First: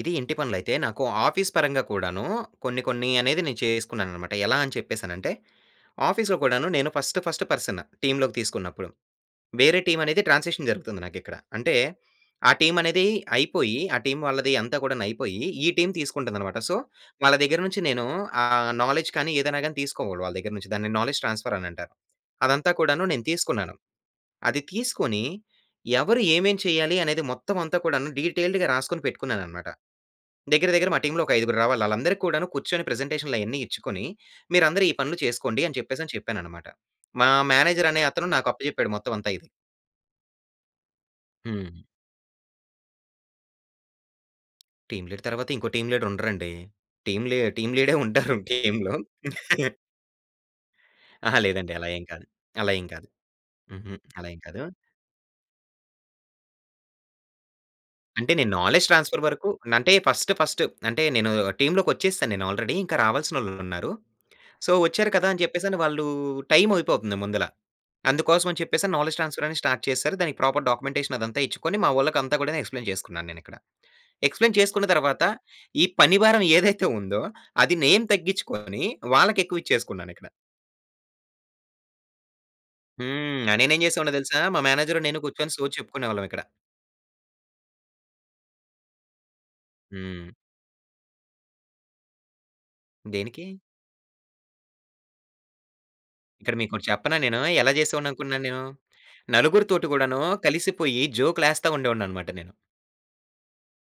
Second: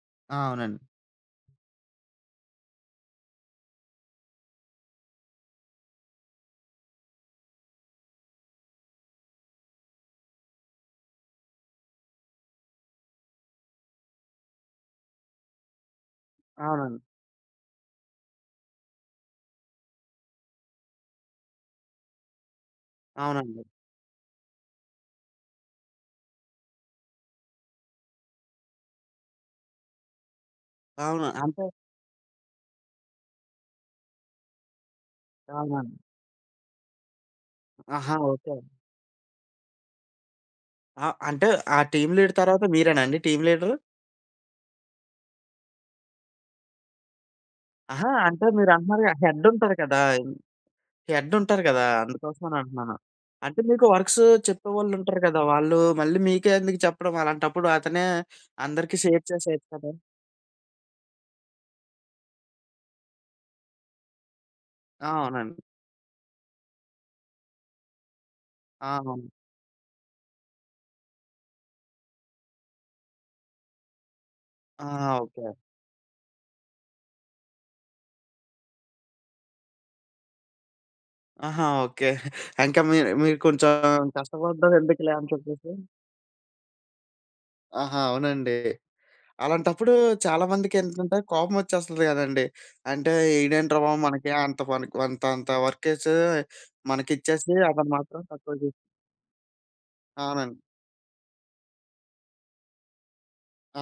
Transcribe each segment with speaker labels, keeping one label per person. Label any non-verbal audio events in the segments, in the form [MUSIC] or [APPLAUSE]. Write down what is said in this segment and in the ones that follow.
Speaker 1: ఇది ఇంటి
Speaker 2: ఆ!
Speaker 1: పనులు అయితే,
Speaker 2: అవునండి.
Speaker 1: నాకు ఆఫీస్ పరంగా కూడాను, కొన్ని, కొన్ని అనేది నేను చేసుకున్నాను అన్నమాట. ఎలా అని చెప్పేసానంటే, ఆఫీస్‌లో కూడాను, నేను ఫస్ట్, ఫస్ట్ పర్సన్ టీమ్‌లోకి తీసుకున్నపుడు. వేరే టీమనేది ట్రాన్సిషన్ జరుగుతుంది నాకు ఇక్కడ. అంటే, ఆ టీమనేది అయిపోయి, ఆ టీమ్ వాళ్ళది అంతా కూడాను అయిపోయి ఈ టీమ్ తీసుకుంటుంది అన్నమాట. సో,
Speaker 2: అవునండి.
Speaker 1: వాళ్ళ దగ్గర నుంచి, నేను ఆహ్, నౌలెడ్జ్ కాని ఏదైనా గాని తీసుకోవాలి వాళ్ళ దగ్గర నుంచి. దాన్ని నౌలెడ్జ్ ట్రాన్స్‌ఫర్ అని అంటారు. అదంతా కూడాను నేను
Speaker 2: అవునండి.
Speaker 1: తీసుకున్నాను. అది తీసుకొని, ఎవరు ఏమేం చేయాలి, అనేది మొత్తం అంతా కూడాను డీటెయిల్డ్‌గా రాసుకొని పెట్టుకున్నాను అన్నమాట. దగ్గర, దగ్గర మా టీమ్‌లో
Speaker 2: అవునా!
Speaker 1: ఒక ఐదుగురు
Speaker 2: అంటే?
Speaker 1: రావాలి, వాళ్ళందరికి కూడాను కూర్చొని ప్రజెంటేషన్‌లు అయన్నీ ఇచ్చుకొని, మీరందరూ ఈ పనులు
Speaker 2: చాలా
Speaker 1: చేసుకోండి అని
Speaker 2: మంది
Speaker 1: చెప్పేసి అని చెప్పాను అన్నమాట. మా మేనేజర్ అనే
Speaker 2: ఆహా!
Speaker 1: అతను, నాకు
Speaker 2: ఓకే.
Speaker 1: అప్పచెప్పాడు మొత్తం అంతా ఇది.
Speaker 2: ఆ! అంటే, ఆ
Speaker 1: హ్మ్.
Speaker 2: టీమ్ లీడర్ తర్వాత, మీరేనా అండి టీమ్ లీడరు?
Speaker 1: టీమ్ లీడ్ తరువాత ఇంకో, టీమ్ లీడరుండరండి. టీమ్ లీ టీమ్ లీడే
Speaker 2: అహా!
Speaker 1: ఉంటారు
Speaker 2: అంటే మీరు
Speaker 1: టీమ్‌లో.
Speaker 2: అంటున్నారు కదా హెడ్డుంటారు
Speaker 1: [CHUCKLES]
Speaker 2: కదా!
Speaker 1: ఆహా!
Speaker 2: హెడ్డుంటారు
Speaker 1: లేదండి
Speaker 2: కదా!
Speaker 1: అలా ఏమి కాదు.
Speaker 2: అందుకోసమని
Speaker 1: అలా ఏం
Speaker 2: అంటున్నాను.
Speaker 1: కాదు.
Speaker 2: అంటే, మీకు
Speaker 1: హుహు.
Speaker 2: వర్క్స్
Speaker 1: అలా ఏమి కాదు.
Speaker 2: చెప్పేవాళ్ళు ఉంటారు కదా! వాళ్ళు, మళ్ళీ మీకే ఎందుకు చెప్పడం? అలాంటప్పుడు అతనే
Speaker 1: అంటే, నేను నౌలెడ్జ్
Speaker 2: అందరికి
Speaker 1: ట్రాన్స్‌ఫర్
Speaker 2: షేర్
Speaker 1: వరకు
Speaker 2: చేసేయొచ్చు
Speaker 1: న
Speaker 2: కదా?
Speaker 1: అంటే, ఫస్ట్, ఫస్ట్ అంటే, నేను టీమ్‌లోకొచ్చేసాను నేను. ఆల్రెడీ ఇంకా రావాల్సిన వాళ్ళు ఉన్నారు. సో, వచ్చారు కదా అని
Speaker 2: అవునండి.
Speaker 1: చెప్పేసి, వాళ్ళు టైమ్ అయిపోతుంది ముందల. అందుకోసం అని చెప్పేసి,
Speaker 2: ఆహా!
Speaker 1: నౌలెడ్జ్ ట్రాన్స్‌ఫర్ అని స్టార్ట్ చేసారు. దానికి ప్రాపర్ డాక్యుమెంటేషన్ అదంతా ఇచ్చుకొని, మా వాళ్ళకి అంతా కూడా ఎక్స్‌ప్లైన్ చేసుకున్నాను నేను ఇక్కడ. ఎక్స్‌ప్లైన్
Speaker 2: ఆ!
Speaker 1: చేసుకున్న తరువాత,
Speaker 2: ఓకే.
Speaker 1: ఈ పని భారం ఏదైతే ఉందో [GIGGLES] అది నేను తగ్గించుకొని వాళ్ళకి ఎక్కువ ఇచ్చేసుకున్నాను ఇక్కడ.
Speaker 2: ఆహా! ఓకే. [CHUCKLES] ఇంకా మీరు మీరు
Speaker 1: హ్మ్. ఆ!
Speaker 2: కొంచెం
Speaker 1: నేను ఎం చేసేవాడినో తెలుసా, మా
Speaker 2: కష్టపడ్డారు
Speaker 1: మేనేజర్
Speaker 2: ఎందుకులే
Speaker 1: నేను
Speaker 2: అని
Speaker 1: కూర్చొని
Speaker 2: చెప్పేసి.
Speaker 1: సోది చెప్పుకునేవాళ్ళం ఇక్కడ.
Speaker 2: ఆహా! అవునండి. అలాంటప్పుడు
Speaker 1: హ్మ్.
Speaker 2: చాలా మందికి ఏంటంటే, కోపం వచ్చేస్తుంది కదండీ. అంటే,
Speaker 1: దేనికి?
Speaker 2: ఇడేంట్రా బాబు మనకి అంత మనకి అంత అంత వర్క్ వేసి,
Speaker 1: ఇక్కడ మీకు ఒకటి
Speaker 2: మనకి
Speaker 1: చెప్పనా నేను!
Speaker 2: ఇచ్చేసి
Speaker 1: ఎలా
Speaker 2: అతను
Speaker 1: చేసేవాడిని
Speaker 2: మాత్రం
Speaker 1: అనుకున్నాను
Speaker 2: తక్కువ
Speaker 1: నేను.
Speaker 2: చేసు
Speaker 1: నలుగురితోటి కూడాను
Speaker 2: అవునండి.
Speaker 1: కలిసిపోయి, జోక్‌లు వేస్తా ఉండేవాడిని అన్నమాట నేను.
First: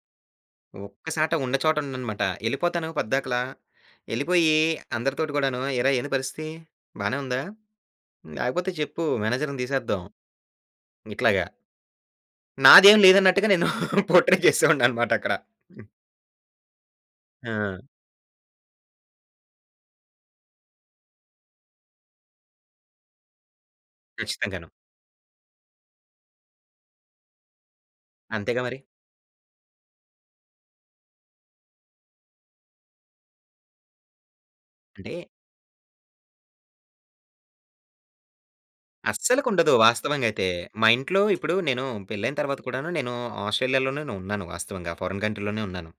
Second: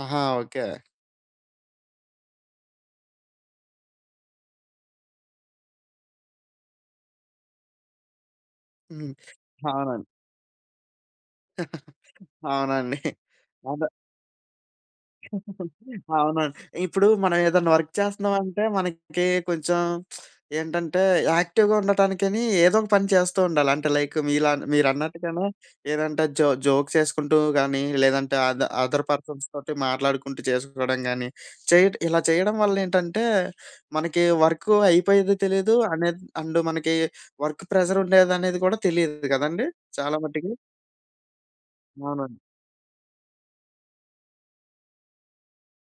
Speaker 2: ఆహా! ఓకే.
Speaker 1: ఒక్కచోట ఉన్న చోట ఉండనమాట. ఎళ్ళిపోతాను పోద్దకల. వెళ్ళిపోయి, అందరితోటి కూడాను ఏరా ఏంటి పరిస్థితి? బానే ఉందా? హ్మ్, లేకపోతే, చెప్పు
Speaker 2: హ్మ్.
Speaker 1: మేనేజర్‌ని తీసేద్దాం.
Speaker 2: అవునండి.
Speaker 1: ఇట్లాగా
Speaker 2: [CHUCKLES] అవునండి.
Speaker 1: నాదేం లేదు అన్నట్టుగా నేను,
Speaker 2: అదే.
Speaker 1: పోర్ట్రై చేసేవాడిని అన్నమాట అక్కడ.
Speaker 2: [CHUCKLES] అవునండి. ఇప్పుడు మనం ఏదైనా
Speaker 1: ఆ!
Speaker 2: వర్క్ చేస్తున్నామంటే, మనకి కొంచెం [SMACKS LIPS] ఏంటంటే, యాక్టివ్‌గా ఉండటానికని ఏదో ఒక పని చేస్తూ ఉండాలి. అంటే, లైక్ మీలా
Speaker 1: కచ్చితంగాను.
Speaker 2: మీరన్నట్టుగానే ఏదంటే జో జోక్ ఏసుకుంటూ గానీ, లేదంటే, అ
Speaker 1: అంతేగా మరి.
Speaker 2: అదర్ పర్సన్స్ తోటి మాట్లాడుకుంటూ చేసుకోవడం గానీ, చేయ ఇలా చేయడం వల్ల ఏంటంటే, మనకి వర్క్
Speaker 1: అంటే
Speaker 2: అయిపోయేది తెలియదు. అనేది అండు మనకి వర్క్ ప్రెషరుండేది అనేది కూడా తెలీదు
Speaker 1: అస్సలకి
Speaker 2: కదండీ.
Speaker 1: ఉండదు
Speaker 2: చాలా
Speaker 1: వాస్తవంగా అయితే.
Speaker 2: మటికి.
Speaker 1: మా ఇంట్లో ఇప్పుడు నేను, పెళ్లి అయిన
Speaker 2: అవునండి.
Speaker 1: తర్వాత కూడా, నేను ఆ స్ట్రేలియా‌లోనే ఉన్నాను. వాస్తవంగా ఫారెన్ కంట్రీ‌లోనే ఉన్నాను.